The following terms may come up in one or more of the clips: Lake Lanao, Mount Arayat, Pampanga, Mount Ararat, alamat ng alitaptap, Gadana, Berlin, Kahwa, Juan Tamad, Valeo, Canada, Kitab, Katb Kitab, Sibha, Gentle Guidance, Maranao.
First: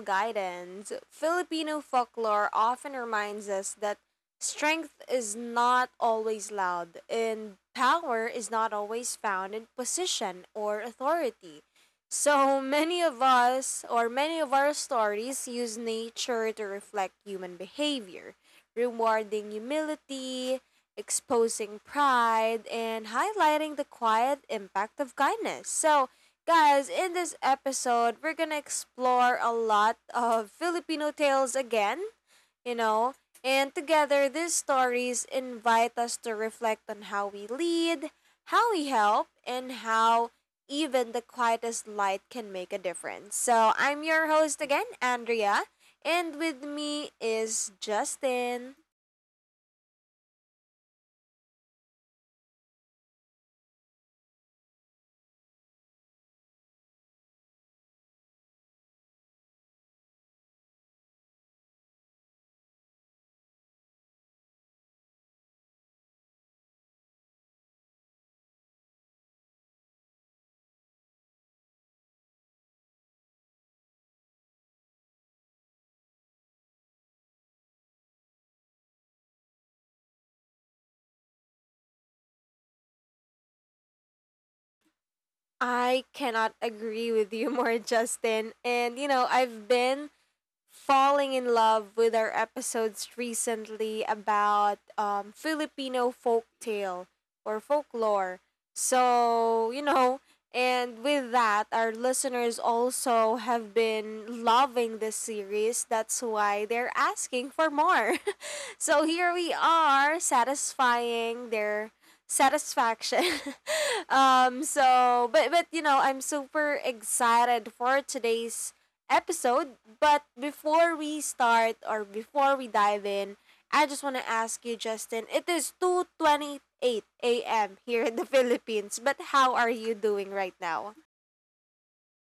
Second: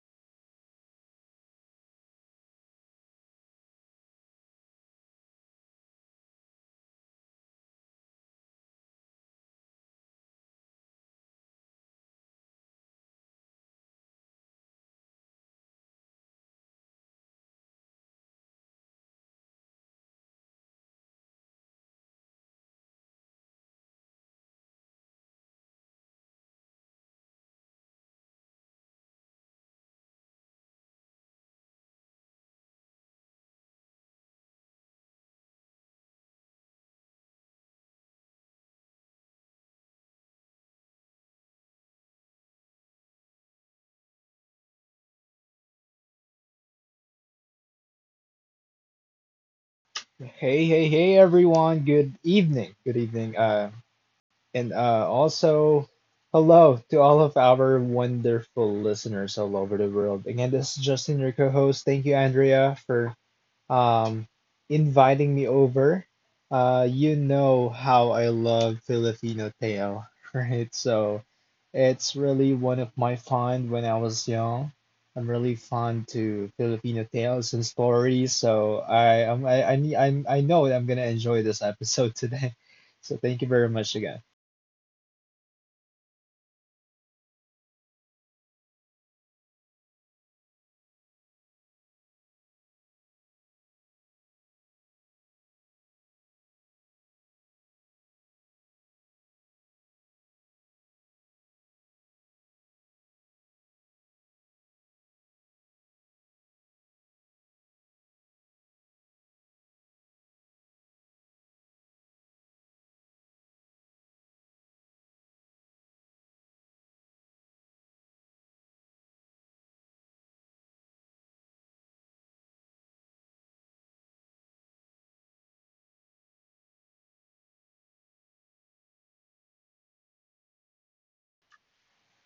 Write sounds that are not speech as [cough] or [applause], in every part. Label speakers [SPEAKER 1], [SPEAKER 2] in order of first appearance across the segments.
[SPEAKER 1] Guidance. Filipino folklore often reminds us that strength is not always loud and power is not always found in position or authority. So [laughs] many of us, or many of our stories, use nature to reflect human behavior, rewarding humility, exposing pride, and highlighting the quiet impact of kindness. Guys, in this episode, we're gonna explore a lot of Filipino tales again, you know, and together these stories invite us to reflect on how we lead, how we help, and how even the quietest light can make a difference. So, I'm your host again, Andrea, and with me is Justin.
[SPEAKER 2] Hey, hey, hey, everyone. Good evening. Good evening. And uh, also, hello to all of our wonderful listeners all over the world. Again, this is Justin, your co host. Thank you, Andrea, for um, inviting me over. You know how I love Filipino Teo, [laughs] right? So it's really one of my fond when I was young. I'm really fond to Filipino tales and stories, so I I'm, I need I'm I know I'm gonna enjoy this episode today. [laughs] So thank you very much again.
[SPEAKER 1] I cannot agree with you [laughs] more, Justin. And you know, I've been falling in love with our episodes recently about Filipino folktale or folklore. So, you know, and with that, our listeners also have been loving this series. That's why they're asking for more. [laughs] So here we are satisfying their satisfaction. [laughs] But you know I'm super excited for today's episode. But before we start or before we dive in, I just want to ask you, Justin. It is 2:28 a.m. here in the [laughs] Philippines, but how are you doing right now?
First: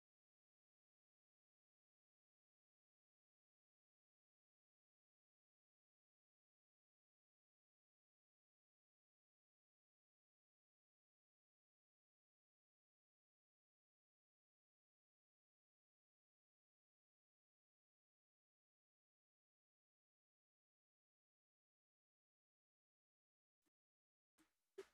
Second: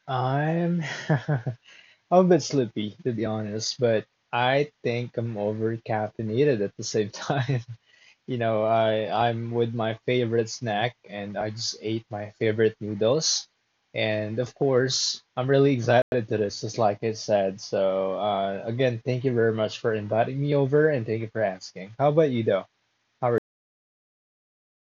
[SPEAKER 2] I'm [laughs] I'm a bit sleepy, to be honest, but I think I'm over caffeinated at the same time. [laughs] You know, I'm with my favorite snack and I just ate my favorite noodles. And of course, I'm really excited to this, just like I said. So, again, thank you very much for inviting me over and thank you for asking. How about you though? How are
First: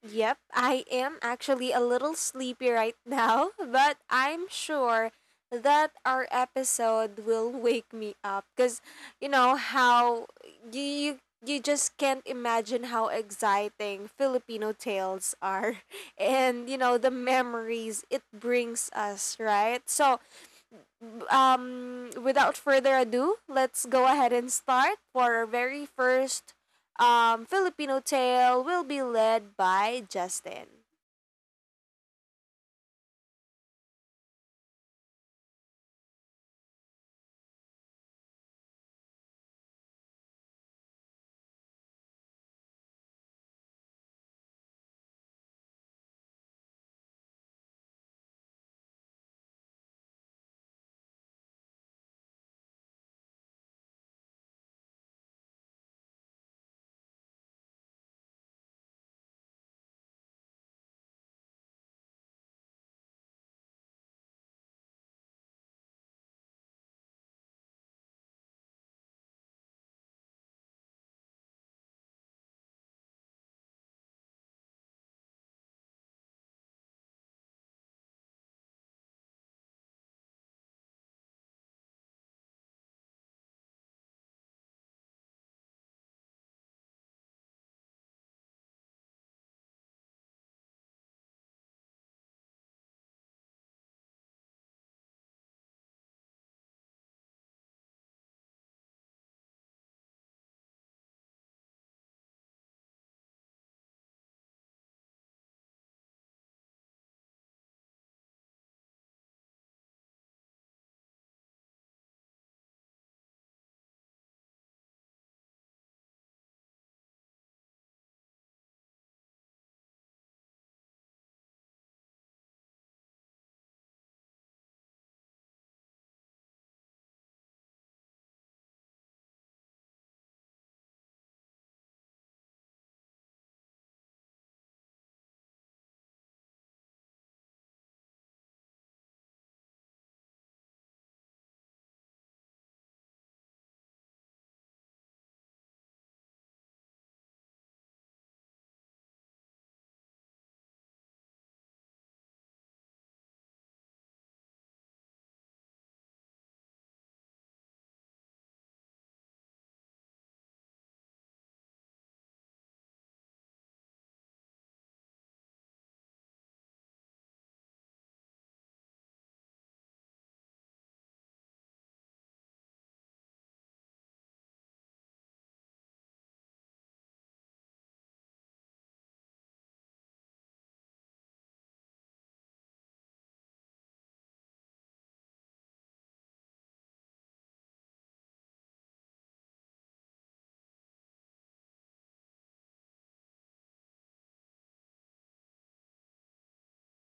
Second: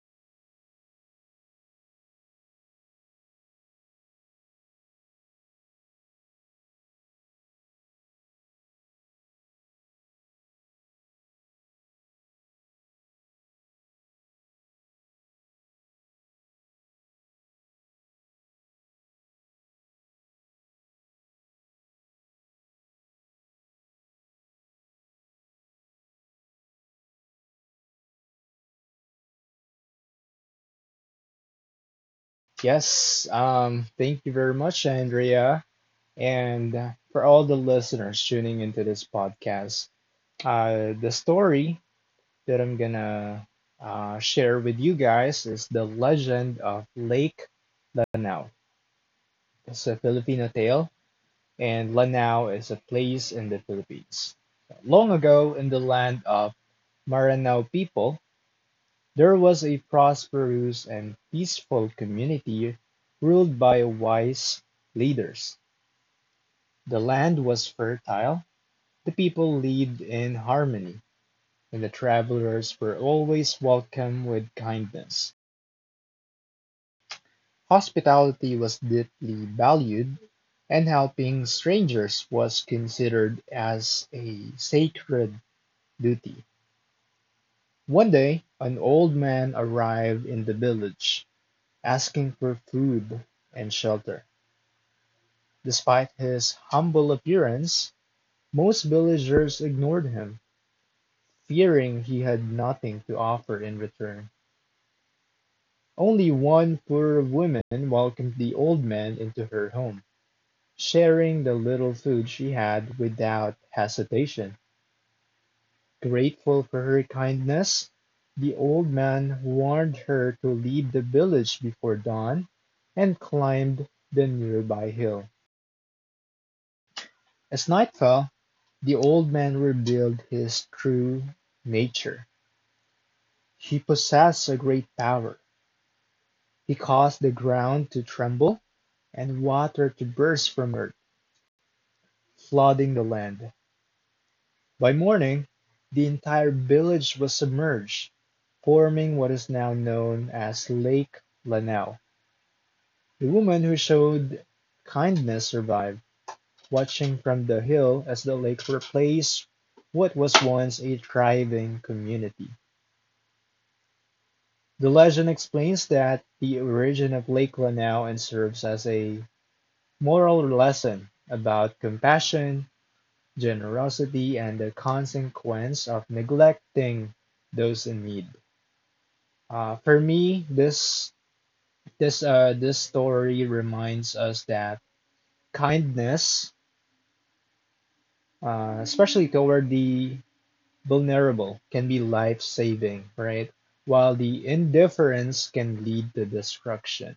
[SPEAKER 1] Yep, I am actually a little sleepy right [laughs] now, but I'm sure that our episode will wake me up because you know how you just can't imagine how exciting Filipino tales are [laughs] and you know the memories it brings us, right? Without further ado, let's go ahead and start for our very first Filipino tale. Will be led by Justin.
[SPEAKER 2] Yes, thank you very much, Andrea. And for all the listeners tuning into this podcast, the story that I'm gonna share with you guys is the legend of Lake Lanao. It's a Filipino tale, and Lanao is a place in the Philippines. Long ago, in the land of Maranao people, there was a prosperous and peaceful community ruled by wise leaders. The land was fertile, the people lived in harmony, and the travelers were always welcomed with kindness. Hospitality was deeply valued, and helping strangers was considered as a sacred duty. One day an old man arrived in the village, asking for food and shelter. Despite his humble appearance, most villagers ignored him, fearing he had nothing to offer in return. Only one poor woman welcomed the old man into her home, sharing the little food she had without hesitation. Grateful for her kindness, the old man warned her to leave the village before dawn and climbed the nearby hill. As night fell, the old man revealed his true nature. He possessed a great power. He caused the ground to tremble and water to burst from earth, flooding the land. By morning, the entire village was submerged, forming what is now known as Lake Lanao. The woman who showed kindness survived, watching from the hill as the lake replaced what was once a thriving community. The legend explains that the origin of Lake Lanao and serves as a moral lesson about compassion, generosity, and the consequence of neglecting those in need. For me, this this story reminds us that kindness, especially toward the vulnerable, can be life-saving, right? While the indifference can lead to destruction.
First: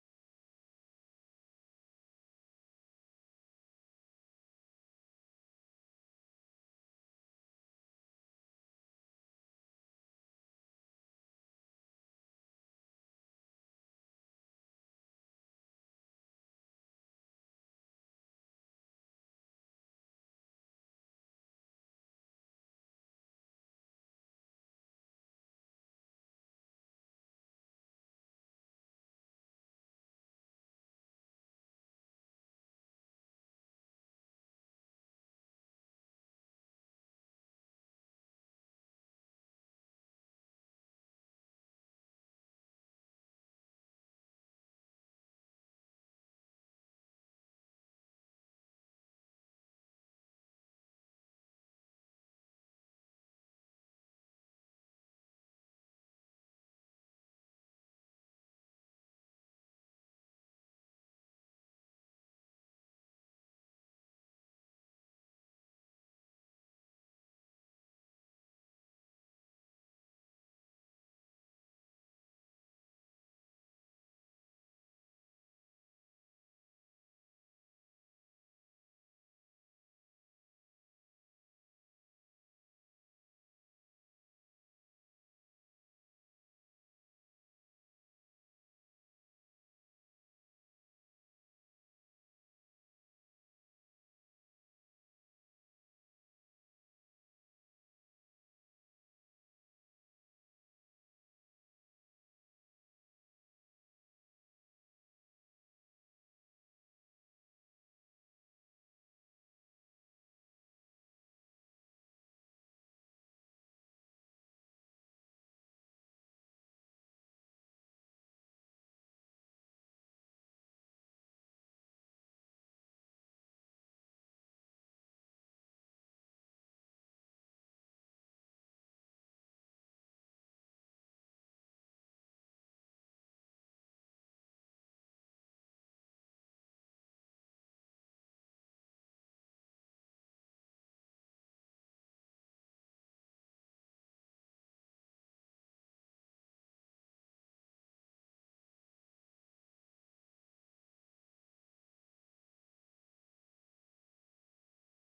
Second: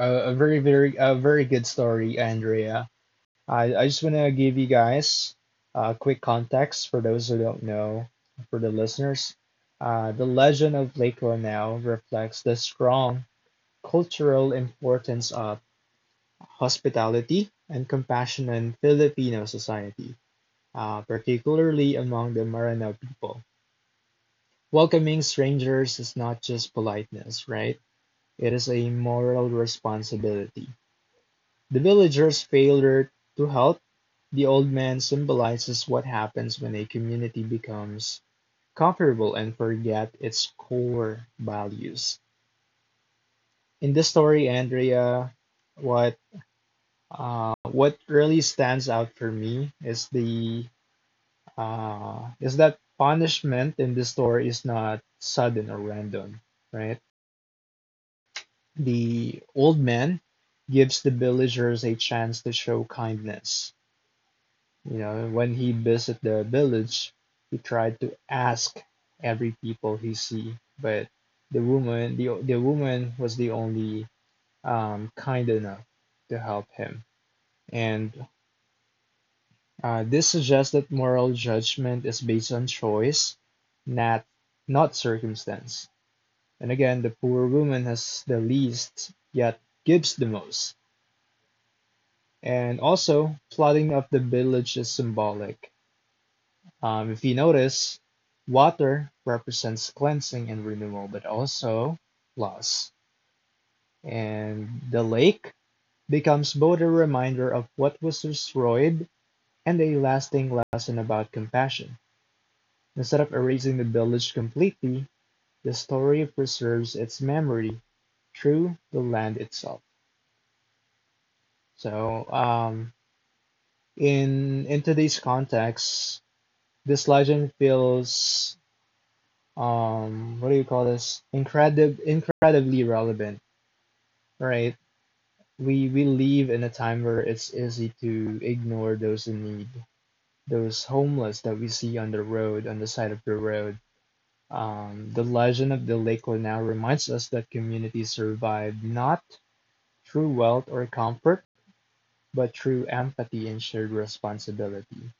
[SPEAKER 2] A very very a very good story, Andrea. I just wanna give you guys quick context for those who don't know, for the listeners. The legend of Lake Lanao reflects the strong cultural importance of hospitality, and compassion in Filipino society, particularly among the Maranao people. Welcoming strangers is not just politeness, right? It is a moral responsibility. The villager's failure to help the old man symbolizes what happens when a community becomes comfortable and forget its core values. In this story, Andrea, what what really stands out for me is the is that punishment in the story is not sudden or random, right? The old man gives the villagers a chance to show kindness. You know, when he visit the village, he tried to ask every people he see, but the woman was the only kind enough to help him. And This suggests that moral judgment is based on choice, not not circumstance. And again, the poor woman has the least, yet gives the most. And also, flooding of the village is symbolic. If you notice, water represents cleansing and renewal, but also loss. And the lake becomes both a reminder of what was destroyed and a lasting lesson about compassion. Instead of erasing the village completely, the story preserves its memory through the land itself. So, in today's context, this legend feels what do you call this? Incredibly relevant, right? We live in a time where it's easy to ignore those in need, those homeless that we see on the road, on the side of the road. The legend of the Lake Lanao reminds us that communities survive not through wealth or comfort, but through empathy and shared responsibility.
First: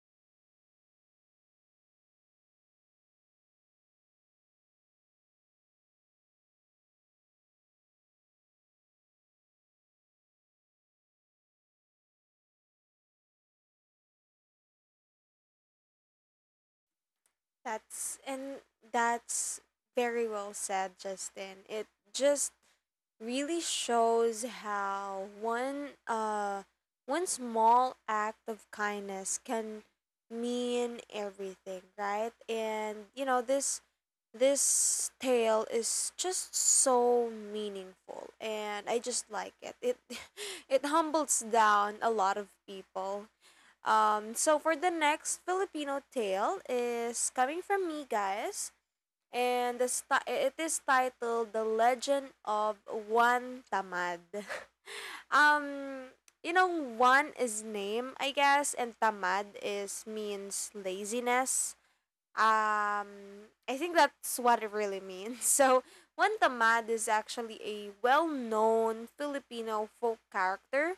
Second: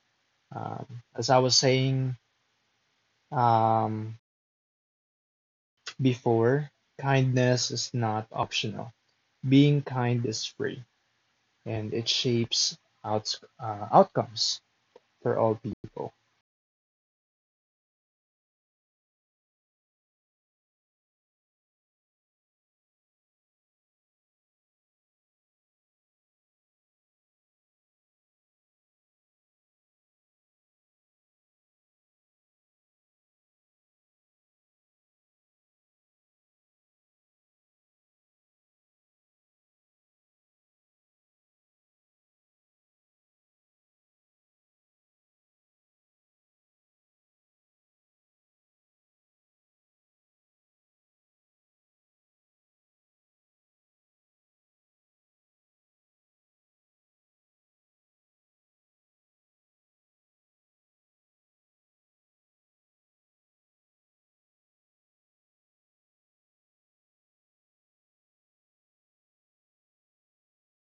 [SPEAKER 2] Um, as I was saying um, before, kindness is not optional. Being kind is free, and it shapes outcomes for all people.
[SPEAKER 1] That's and that's very well said, Justin. It just really shows how one small act of kindness can mean everything, right? And you know, this tale is just so meaningful and I just like it. It [laughs] it humbles down a lot of people. So for the next Filipino tale is coming from me, guys, and it is titled "The Legend of Juan Tamad." [laughs] Um, you know, Juan is name, I guess, and Tamad is means laziness. I think that's what it really means. [laughs] So, Juan Tamad is actually a well-known Filipino folk character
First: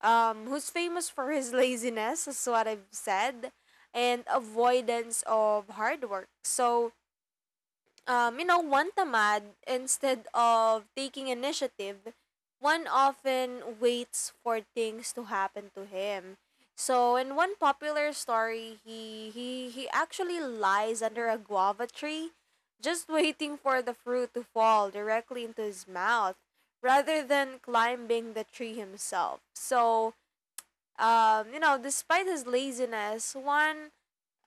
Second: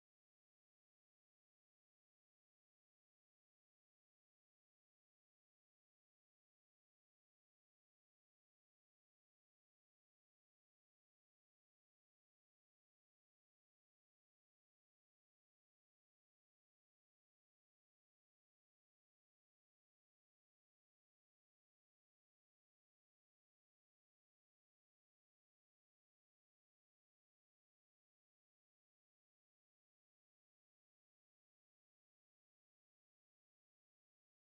[SPEAKER 1] who's famous for his [laughs] laziness, is what I've said, and avoidance of hard work. You know, one tamad instead of taking initiative, one often waits for things to happen to him. So in one popular story, he actually lies under a guava tree, just [laughs] waiting for the fruit to fall directly into his mouth, rather than climbing the tree himself. You know, despite his laziness, one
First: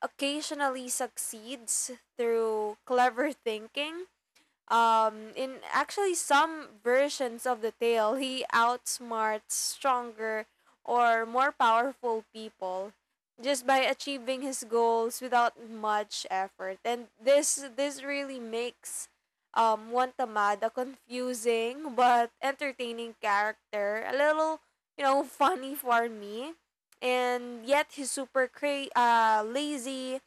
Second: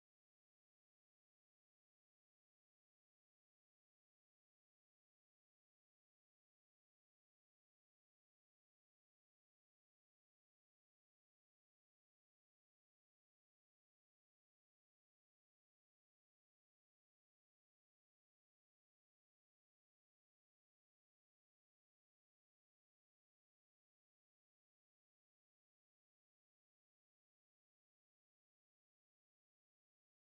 [SPEAKER 1] occasionally succeeds through clever thinking. Um, in actually some versions of the tale, he outsmarts stronger or more powerful people just by achieving his goals without much effort. And this really makes Wantamad a confusing but entertaining character, a little you know funny for me, and yet he's lazy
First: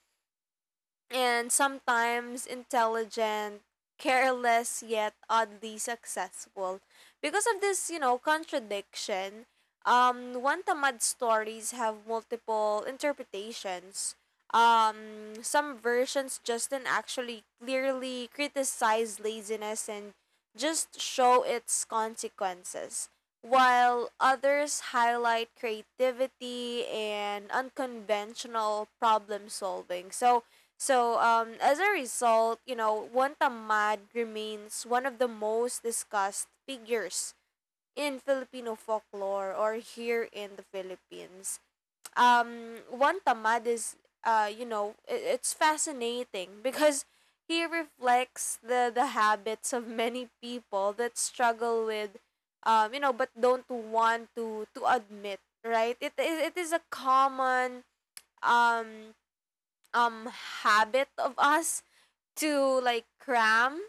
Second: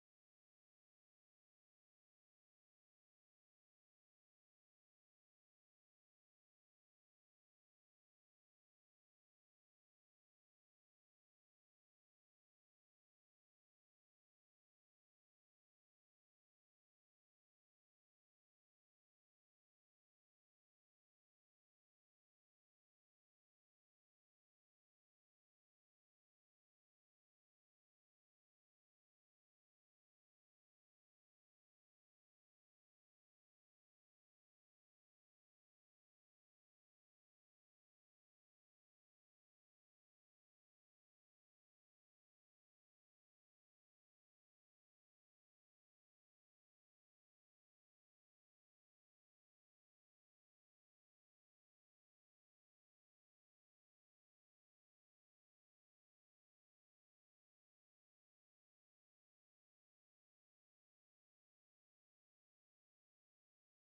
[SPEAKER 1] and sometimes intelligent, careless, yet oddly successful. Because of this, you know, contradiction, one tamad stories have multiple interpretations. Some versions Justin actually clearly criticize laziness and just show its consequences, while others highlight creativity and unconventional problem solving. As a result, you know, Juan Tamad remains one of the most discussed figures in Filipino folklore or here in the Philippines. Juan Tamad is, you know, it's fascinating because he reflects the habits of many people that struggle with, you know, but don't want to admit, right? It is a common um, um, habit of us to like cram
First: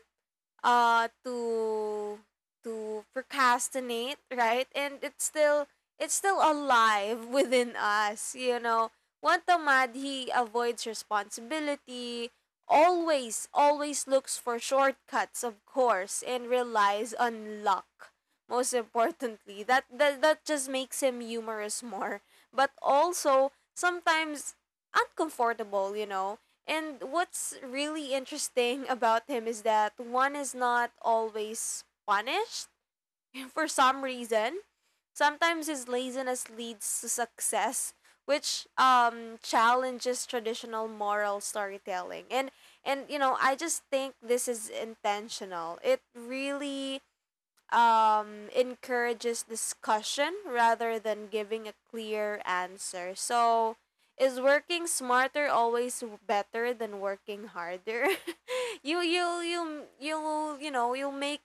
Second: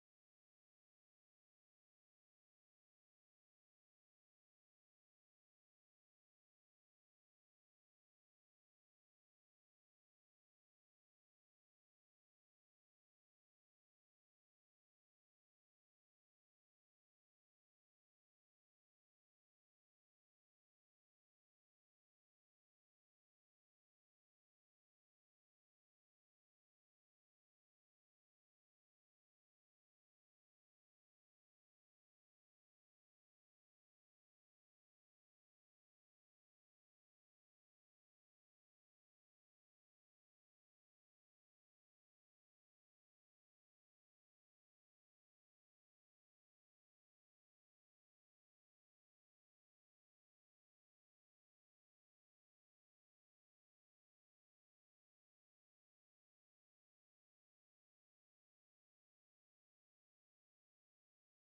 [SPEAKER 1] uh to to procrastinate, right? And it's still alive [laughs] within us, you know. One tamad, he avoids responsibility, always looks for shortcuts of course, and relies on luck, most importantly. That just makes him humorous more, but also sometimes uncomfortable, you know. And what's really interesting [laughs] about him is that one is not always punished [laughs] for some reason. Sometimes his laziness leads to success, which challenges traditional moral storytelling. And you know, I just think this is intentional. It really encourages discussion rather than giving a clear answer. So, is working smarter always better than working harder? [laughs] You know you'll make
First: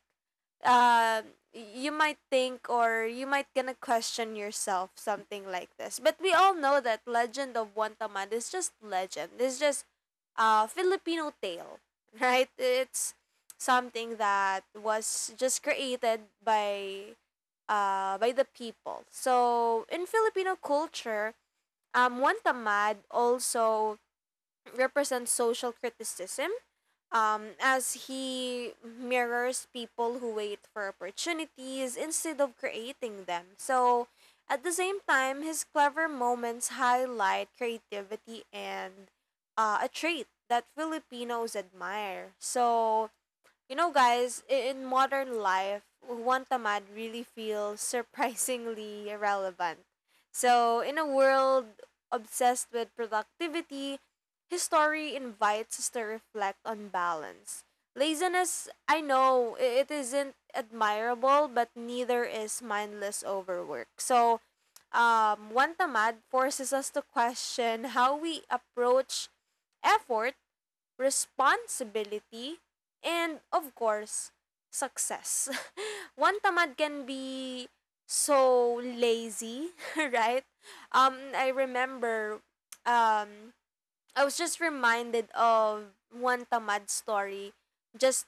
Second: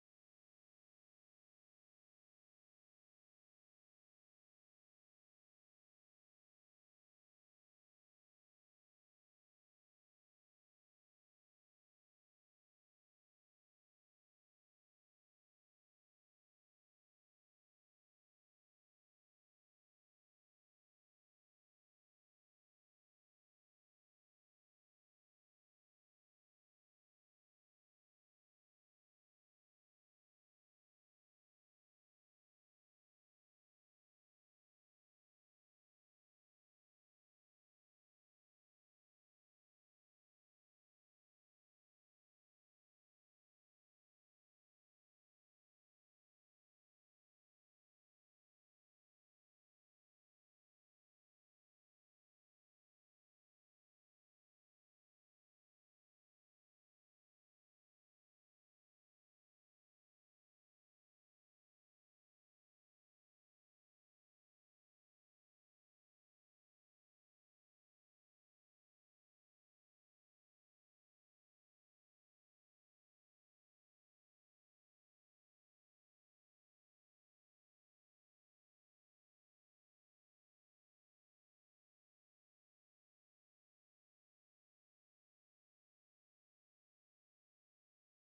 [SPEAKER 1] um you might think or you might gonna question yourself something like this, but we all know that legend of wantamad is just legend. It's just a Filipino tale, [laughs] right? It's something that was just created by the people. So in Filipino culture, wantamad also represents social criticism, as he mirrors people who wait for opportunities instead of creating them. So, at the same time, his clever moments highlight creativity, and a trait that Filipinos admire. So, you know, guys, in modern life, one tamad really feels surprisingly [laughs] irrelevant. So, in a world obsessed with productivity, his story invites us to reflect on balance. Laziness, I know, it isn't admirable, but neither is mindless overwork. One tamad forces us to question how we approach effort responsibility, and of course, success. [laughs] One tamad can be so lazy, [laughs] right? I remember um, I was just reminded of one tamad story just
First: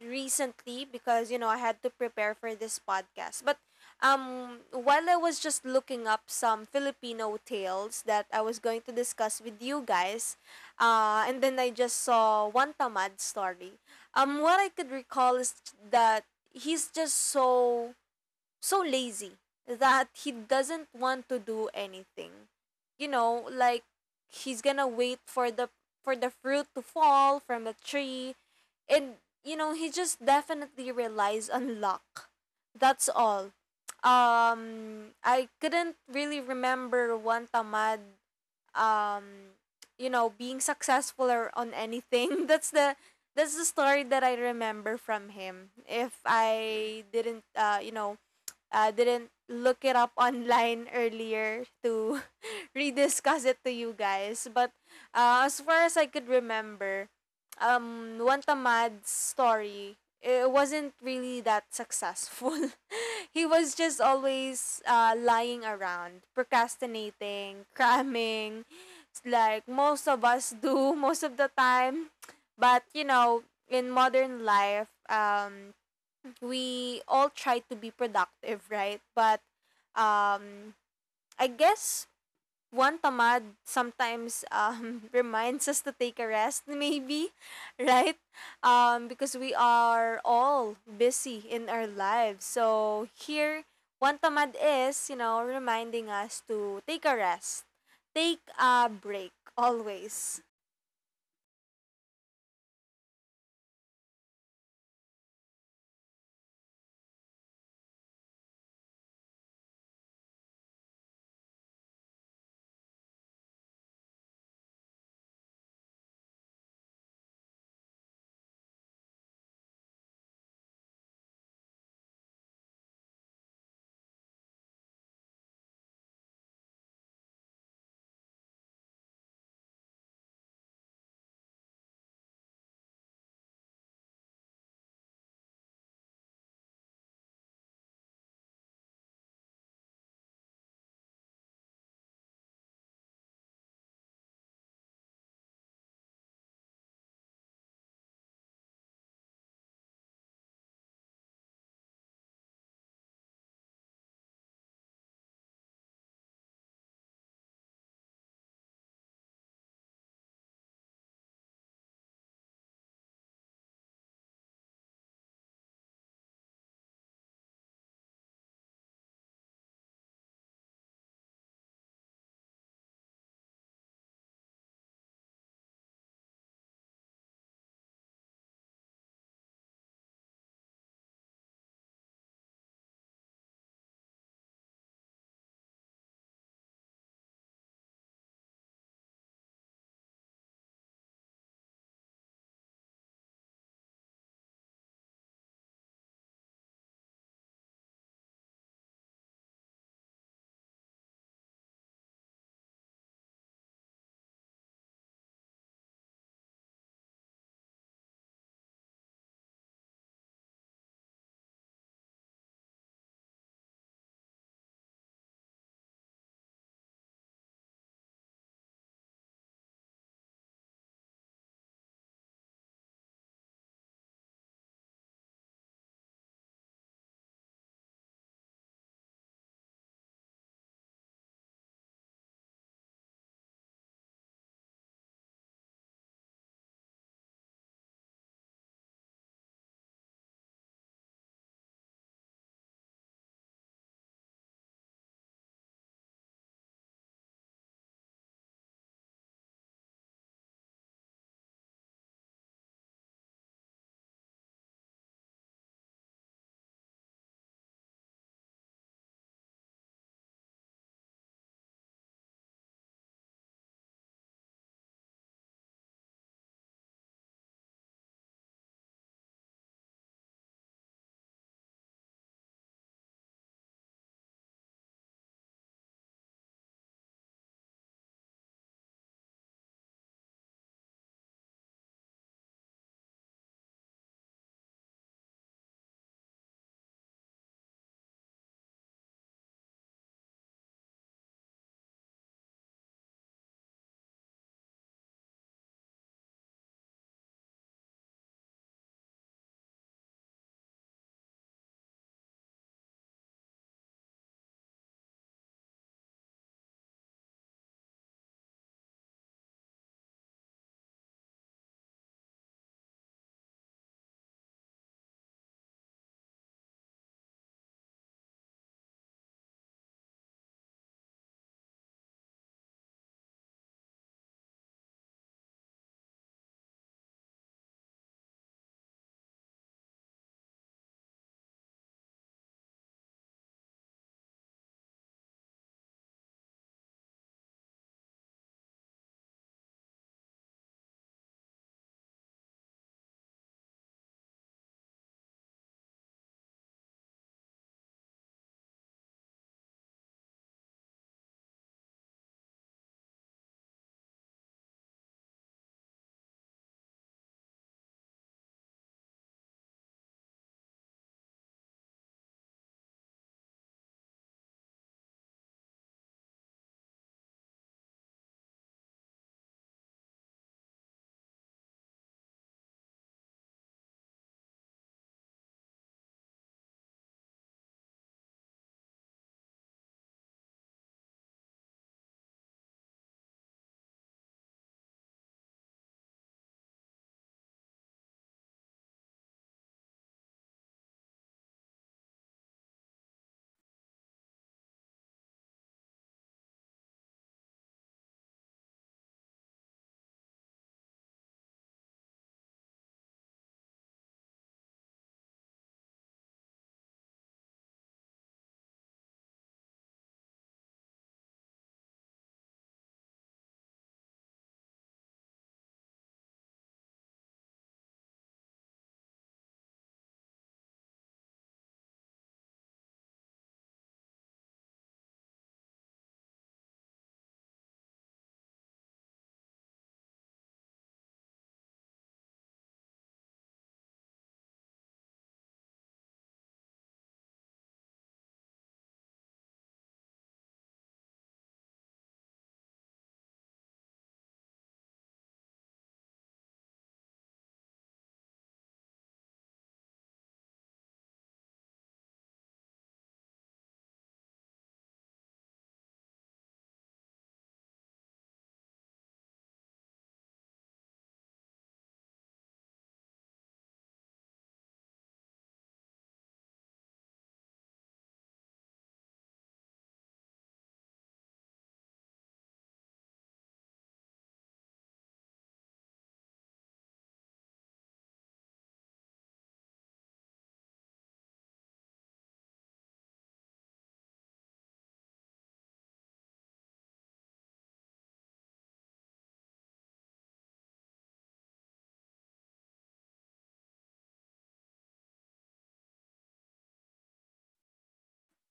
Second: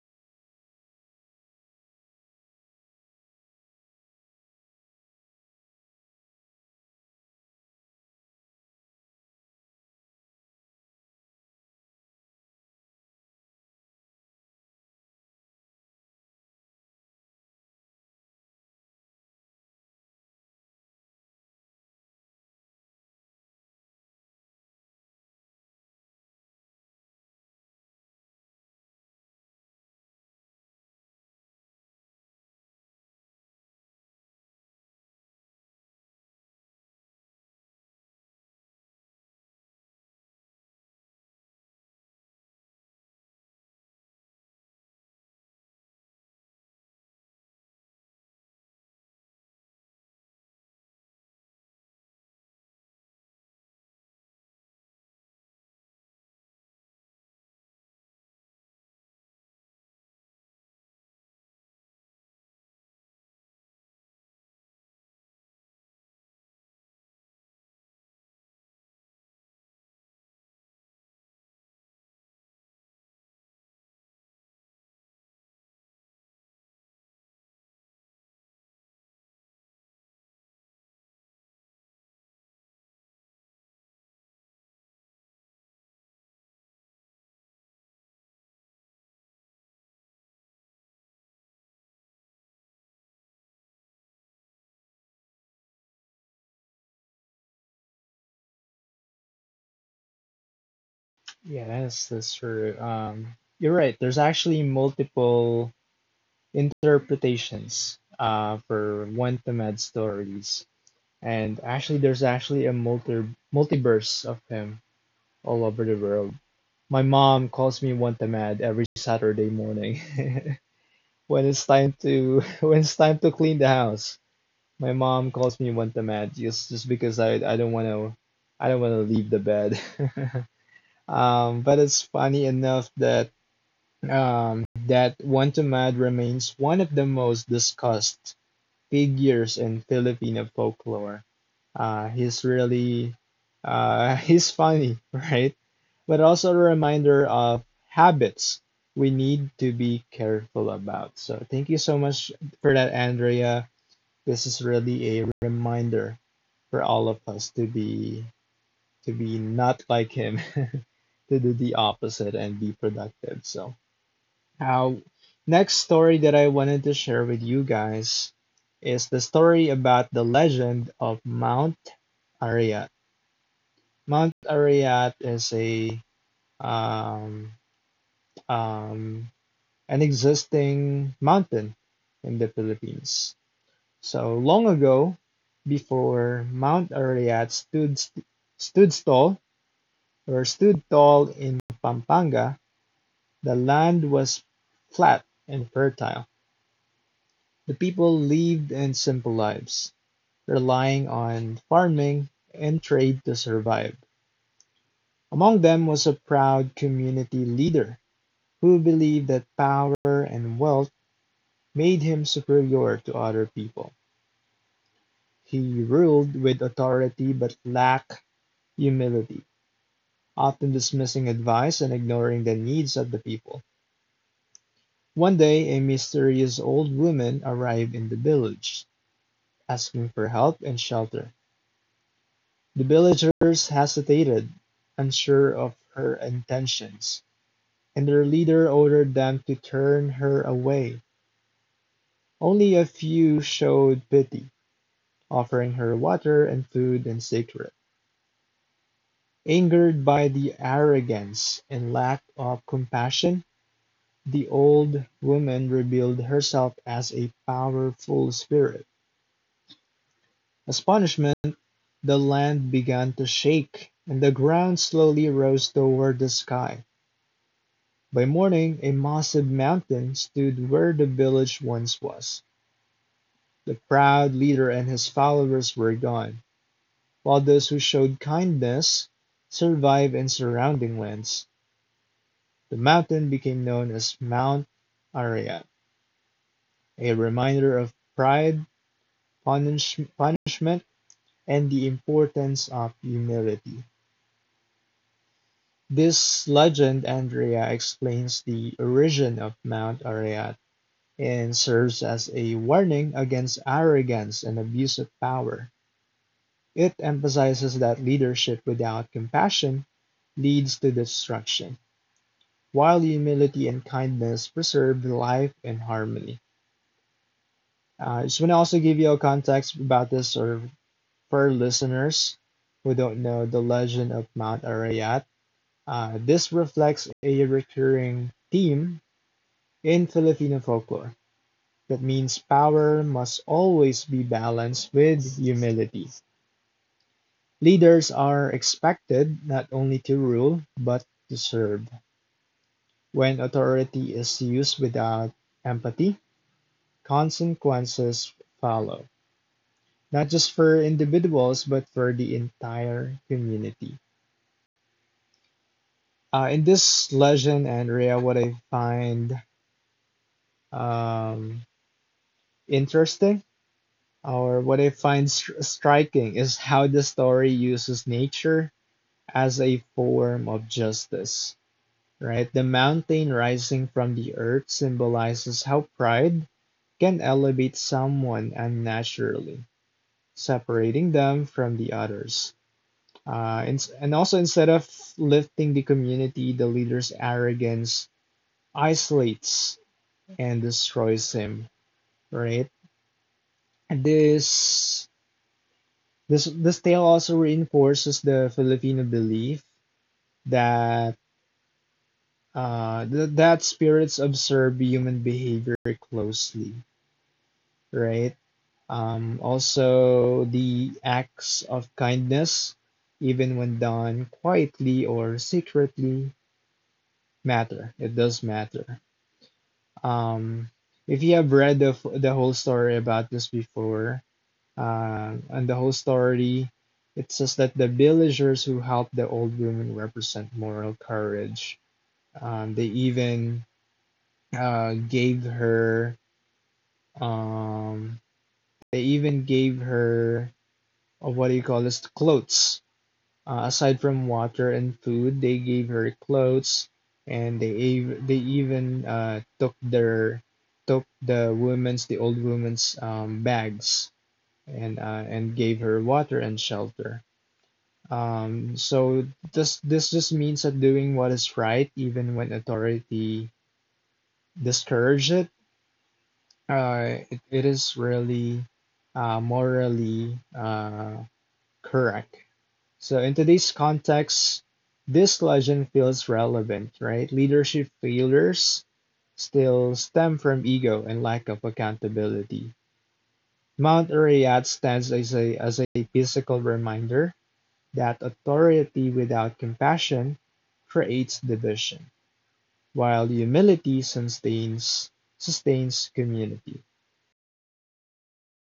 [SPEAKER 1] recently because you know I had to prepare for this podcast. But while I was just looking up some Filipino tales that I was going to discuss with you guys, and then I just saw one tamad story. What I could recall is that he's just so lazy that he doesn't want to do anything. You know, like he's gonna wait for the fruit to fall from the tree, and you know he just definitely relies on luck, that's all. I couldn't really remember one tamad um you know being successful or on anything. [laughs] That's the story that I remember from him. If I didn't didn't look it up [laughs] online earlier to [laughs] rediscuss it to you guys. But as far as I could remember, Wantamad's story, it wasn't really that successful. [laughs] He was just always lying around, procrastinating, [laughs] cramming, like most of us do [laughs] most of the time. But you know, in modern life, we all try to be productive, right? But um, I guess one tamad sometimes [laughs] reminds us to take a rest, maybe, [laughs] right? Because we are all busy in our lives. So here, one tamad is, you know, reminding us to take a rest, take a break always.
[SPEAKER 2] Yes, that's true. You're right. There's actually multiple interpretations for one Tamad stories. And actually, there's actually a multiverse of him all over the world. My mom calls me one Tamad every Saturday morning [laughs] when it's time to [laughs] when it's time to clean the house. My mom calls me one Tamad just because I don't want to I don't want to leave the bed. [laughs] But it's funny enough that that one to remains one of the most discussed figures in Filipino folklore. He's really [laughs] he's funny, right? But also a reminder of habits we need to be careful about. So thank you so much for that, Andrea. This is really a reminder for all of us to be not like him, [laughs] to do the opposite and be productive. So uh, next story that I wanted to share with you guys is the story about the legend of Mount Ariat. Mount Ariat is a um, um, an existing mountain in the Philippines. So long ago, before Mount Ariat stood tall in Pampanga, the land was flat and fertile. The people lived in simple lives, relying on farming and trade to survive. Among them was a proud community leader who believed that power and wealth made him superior to other people. He ruled with authority but lacked humility, often dismissing advice and ignoring the needs of the people. One day, a mysterious old woman arrived in the village, asking for help and shelter. The villagers hesitated, unsure of her intentions, and their leader ordered them to turn her away. Only a few showed pity, offering her water and food in secret. Angered by the arrogance and lack of compassion, the old woman revealed herself as a powerful spirit. As punishment, the land began to shake, and the ground slowly rose toward the sky. By morning, a massive mountain stood where the village once was. The proud leader and his followers were gone, while those who showed kindness survived in surrounding lands. The mountain became known as Mount Ararat, a reminder of pride, punishment, and the importance of humility. This legend, Andrea, explains the origin of Mount Ararat and serves as a warning against arrogance and abuse of power. It emphasizes that leadership without compassion leads to destruction, while humility and kindness preserve life and harmony. I just want to also give you a context about this, or for listeners who don't know the legend of Mount Arayat. This reflects a recurring theme in Filipino folklore. That means power must always be balanced with humility. Leaders are expected not only to rule, but to serve. When authority is used without empathy, consequences follow, not just for individuals, but for the entire community. In this legend, Andrea, what I find um, interesting or what I find striking is how the story uses nature as a form of justice, right? The mountain rising from the earth symbolizes how pride can elevate someone unnaturally, separating them from the others. And also, instead of lifting the community, the leader's arrogance isolates and destroys him, right? This this tale also reinforces the Filipino belief that that spirits observe human behavior closely, right? Also, the acts of kindness, even when done quietly or secretly, matter. It does matter. Um, if you have read the whole story about this before, and the whole story, it says that the villagers who helped the old woman represent moral courage. Um, they even uh, gave her Um, they even gave her of what do you call this? Clothes. Aside from water and food, they gave her clothes, and they even took the old woman's bags and gave her water and shelter. So this just means that doing what is right, even when authority discourage it, it is really morally correct. So, in today's context, this legend feels relevant, right? Leadership failures still stem from ego and lack of accountability. Mount Ararat stands as a physical reminder that authority without compassion creates division, while humility sustains community.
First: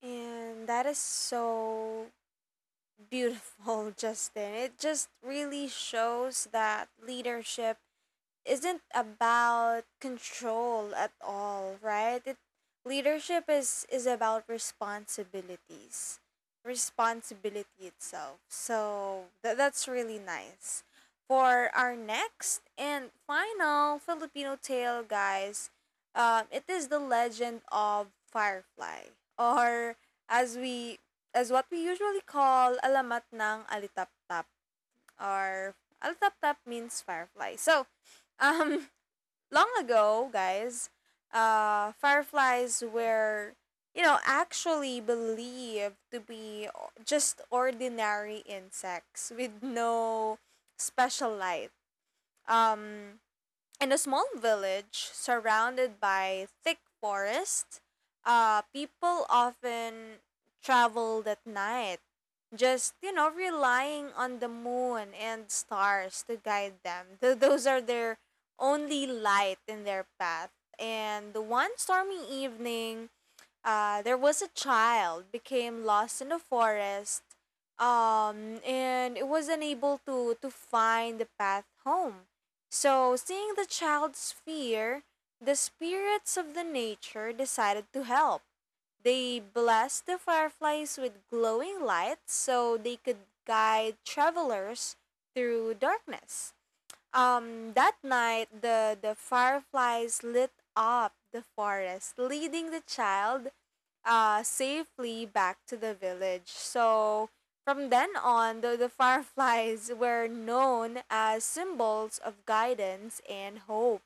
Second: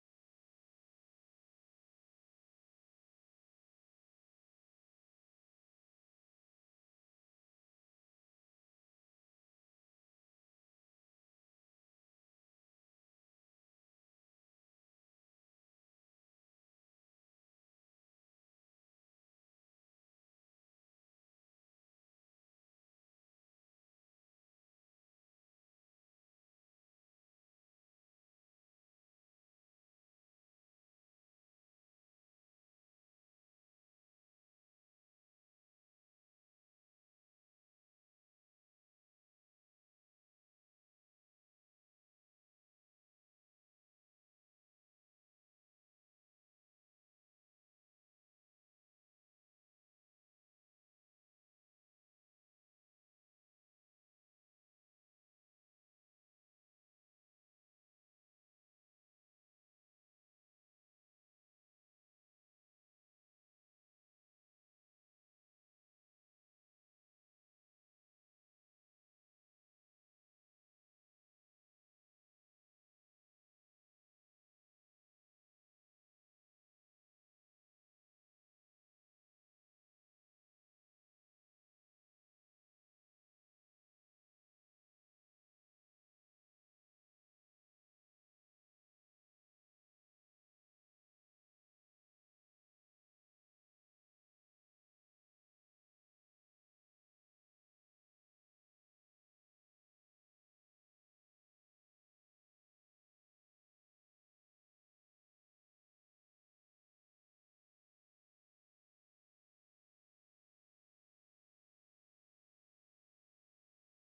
[SPEAKER 1] And that is so beautiful, [laughs] Justin. It just really shows that leadership isn't about control at all, right? It leadership is about responsibilities, responsibility itself. So that's really nice. For our next and final Filipino tale, guys, it is the legend of Firefly, or as we as what we usually call alamat ng alitaptap, or alitaptap means firefly. So [laughs] um long ago, guys, fireflies were, you know, actually believed to be just ordinary insects with no special light. Um, in a small village surrounded by thick forest, people often traveled at night, just, you know, relying on the moon and stars to guide them. Those are their only light in their path. And one stormy evening, there was a child became lost in the forest, and it was unable to find the path home. So, seeing the child's fear, the spirits of the nature decided to help. They blessed the fireflies with glowing lights so they could guide travelers through darkness. That night, the fireflies lit up the forest, leading the child safely back to the village. So from then on, the [laughs] fireflies were known as symbols of guidance and hope.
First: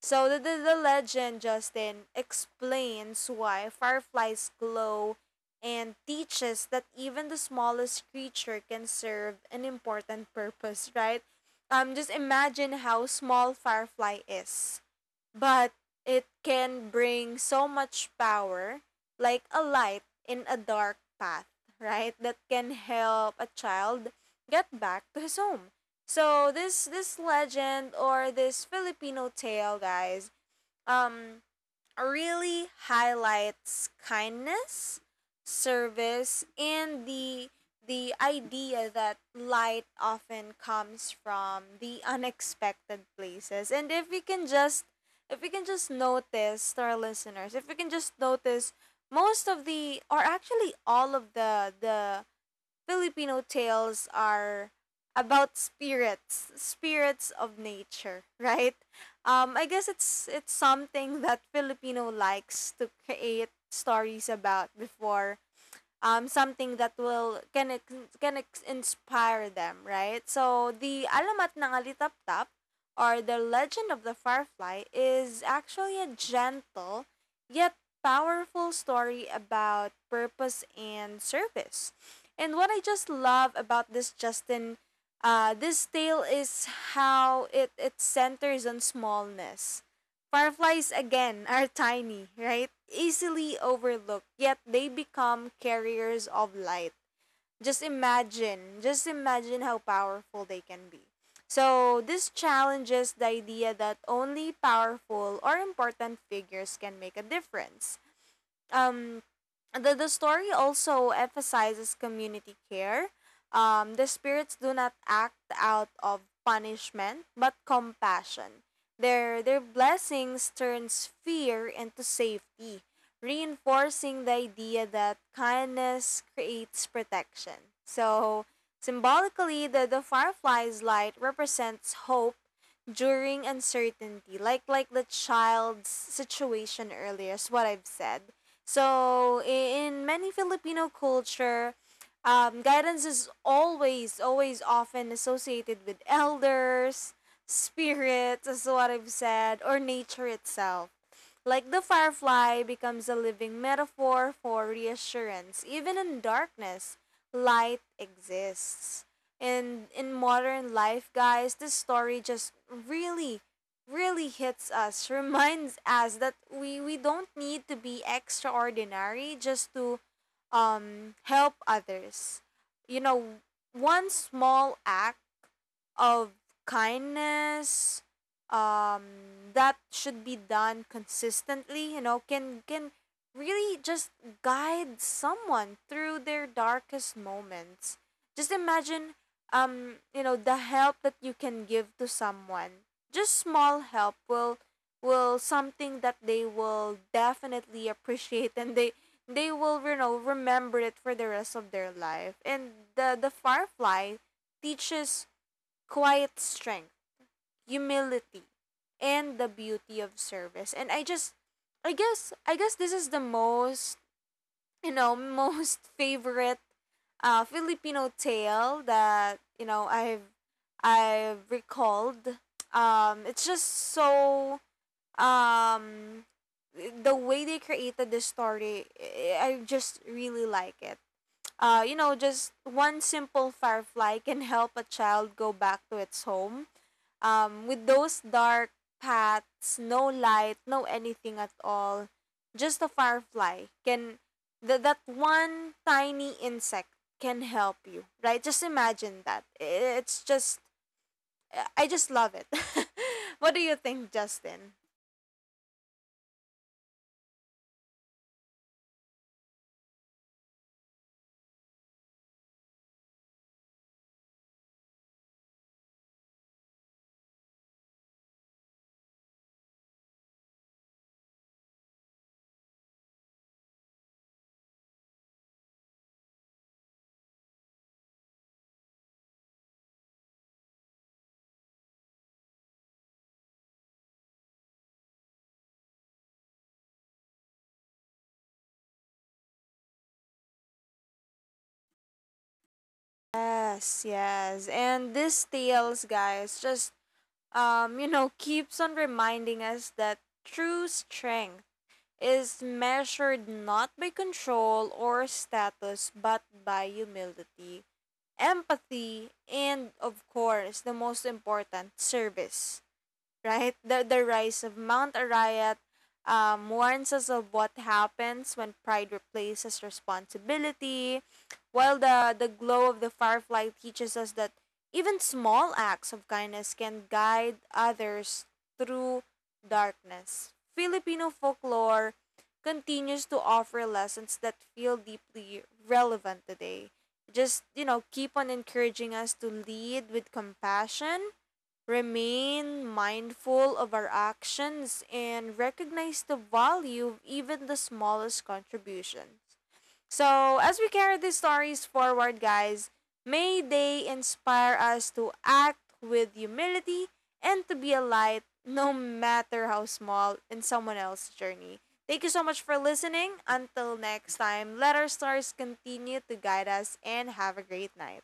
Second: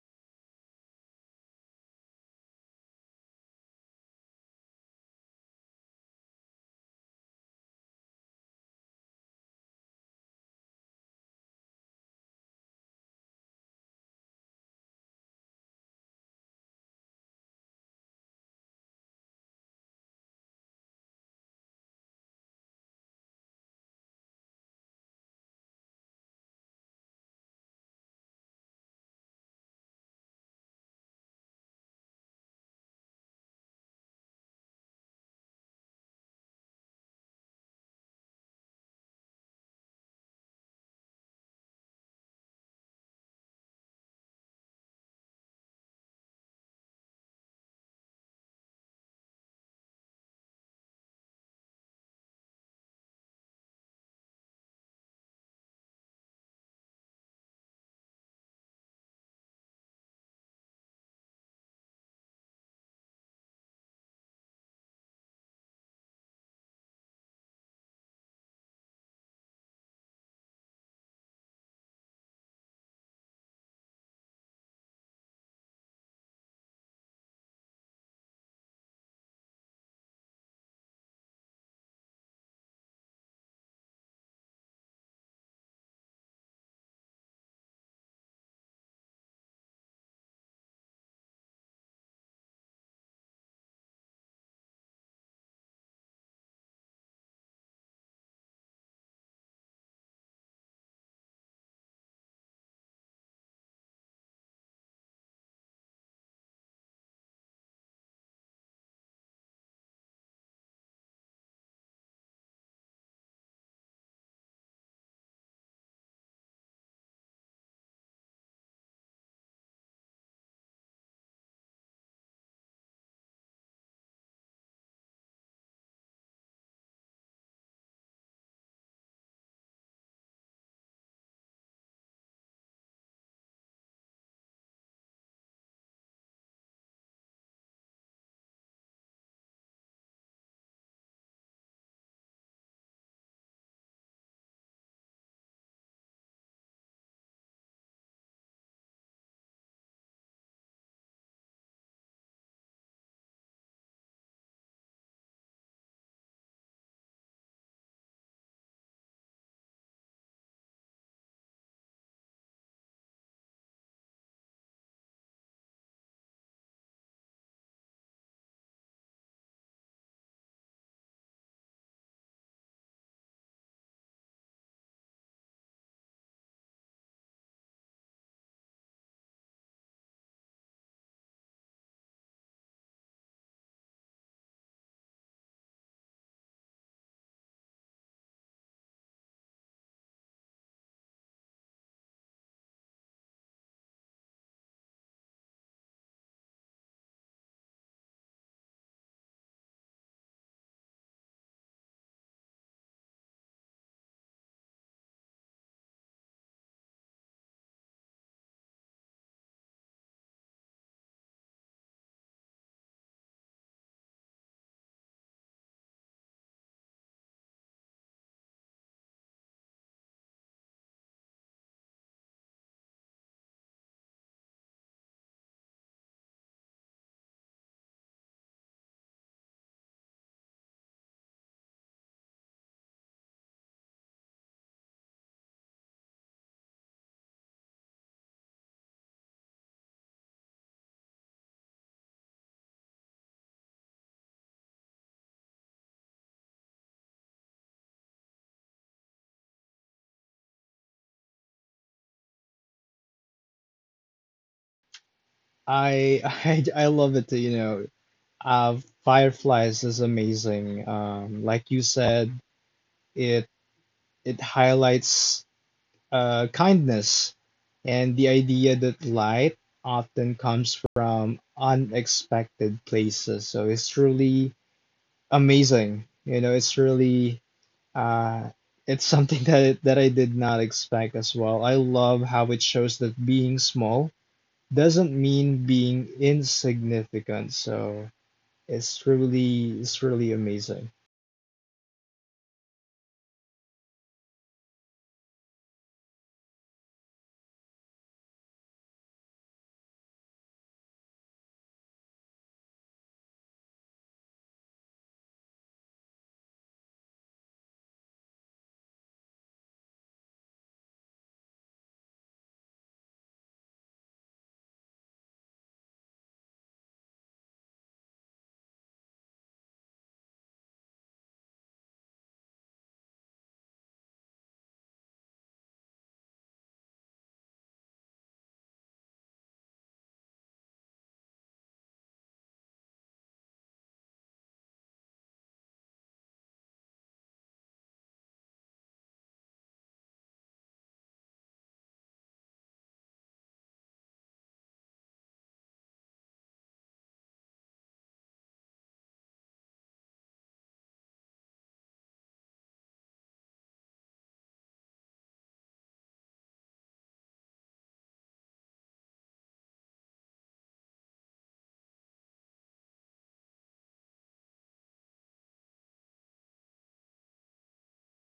[SPEAKER 1] So the legend, Justin, explains why fireflies glow and teaches that even the smallest creature can serve an important purpose, right? Just imagine how small firefly is, but it can bring so much power, like a light in a dark path, right? That can help a child get back to his home. So this legend or this Filipino tale, guys, um really highlights kindness, service, and the idea that light often comes from the unexpected places. And if we can just notice to our listeners, if we can just notice most of the or actually all of the Filipino tales are about spirits, spirits of nature, [laughs] right? I guess it's something that Filipino likes to create stories about before, something that will inspire them, right? So the alamat ng alitaptap or the legend of the firefly is actually a gentle yet powerful story about purpose and service. And what I just love about this Justin, this tale is how it centers on smallness. Fireflies again are tiny, right? Easily overlooked, yet they become carriers of light. Just imagine how powerful they can be. So, this challenges the idea that only powerful or important figures can make a difference. um the story also emphasizes community care. The spirits do not act out of punishment but compassion. Their blessings turns fear into safety, reinforcing the idea that kindness creates protection. So symbolically the firefly's light represents hope during uncertainty, like the child's situation earlier is what I've said. So in many Filipino culture, guidance is always often associated with elders, spirits, as what I've said, or nature itself. Like the firefly becomes a living metaphor for reassurance. Even in darkness, light exists. And in modern life, guys, this story just really hits us, [laughs] reminds us that we don't need to be extraordinary just to help others. You know, one small act of kindness um that should be done consistently, you know, can really just guide someone through their darkest moments. Just imagine, you know, the help that you can give to someone. Just small help will something that they will definitely appreciate, and they will, you know, remember it for the rest of their life. And the firefly teaches quiet strength, humility, and the beauty of service. And I guess this is the most, you know, most [laughs] favorite Filipino tale that, you know, I've recalled. It's just so um the way they created this story, I just really like it. You know, just one simple firefly can help a child go back to its home, with those dark paths, no light, no anything at all, just a firefly can that one tiny insect can help you, right? Just imagine that. It's just I just love it. [laughs] What do you think, Justin?
[SPEAKER 2] I [laughs] I love it. You know, uh, Fireflies is amazing. Like you said, it it highlights kindness and the idea that light often comes from unexpected places. So it's really amazing. You know, it's really uh, it's something [laughs] that I did not expect as well. I love how it shows that being small doesn't mean being insignificant. So it's really amazing.
[SPEAKER 1] Yes, yes. And this tales, guys, just you know, keeps on reminding us that true strength is measured not by control or status but by humility, empathy, and of course, the most important, service. Right? The rise of Mount Arayat warns us of what happens when pride replaces responsibility, while the glow of the firefly teaches us that even small acts of kindness can guide others through darkness. Filipino folklore continues to offer lessons that feel deeply relevant today. Just, you know, keep on encouraging us to lead with compassion. Remain mindful of our actions and recognize the value of even the smallest contribution. So, as we carry these stories forward, guys, may they inspire us to act with humility and to be a light no matter how small in someone else's journey. Thank you so much for listening. Until next time, let our stars continue to guide us and have a great night.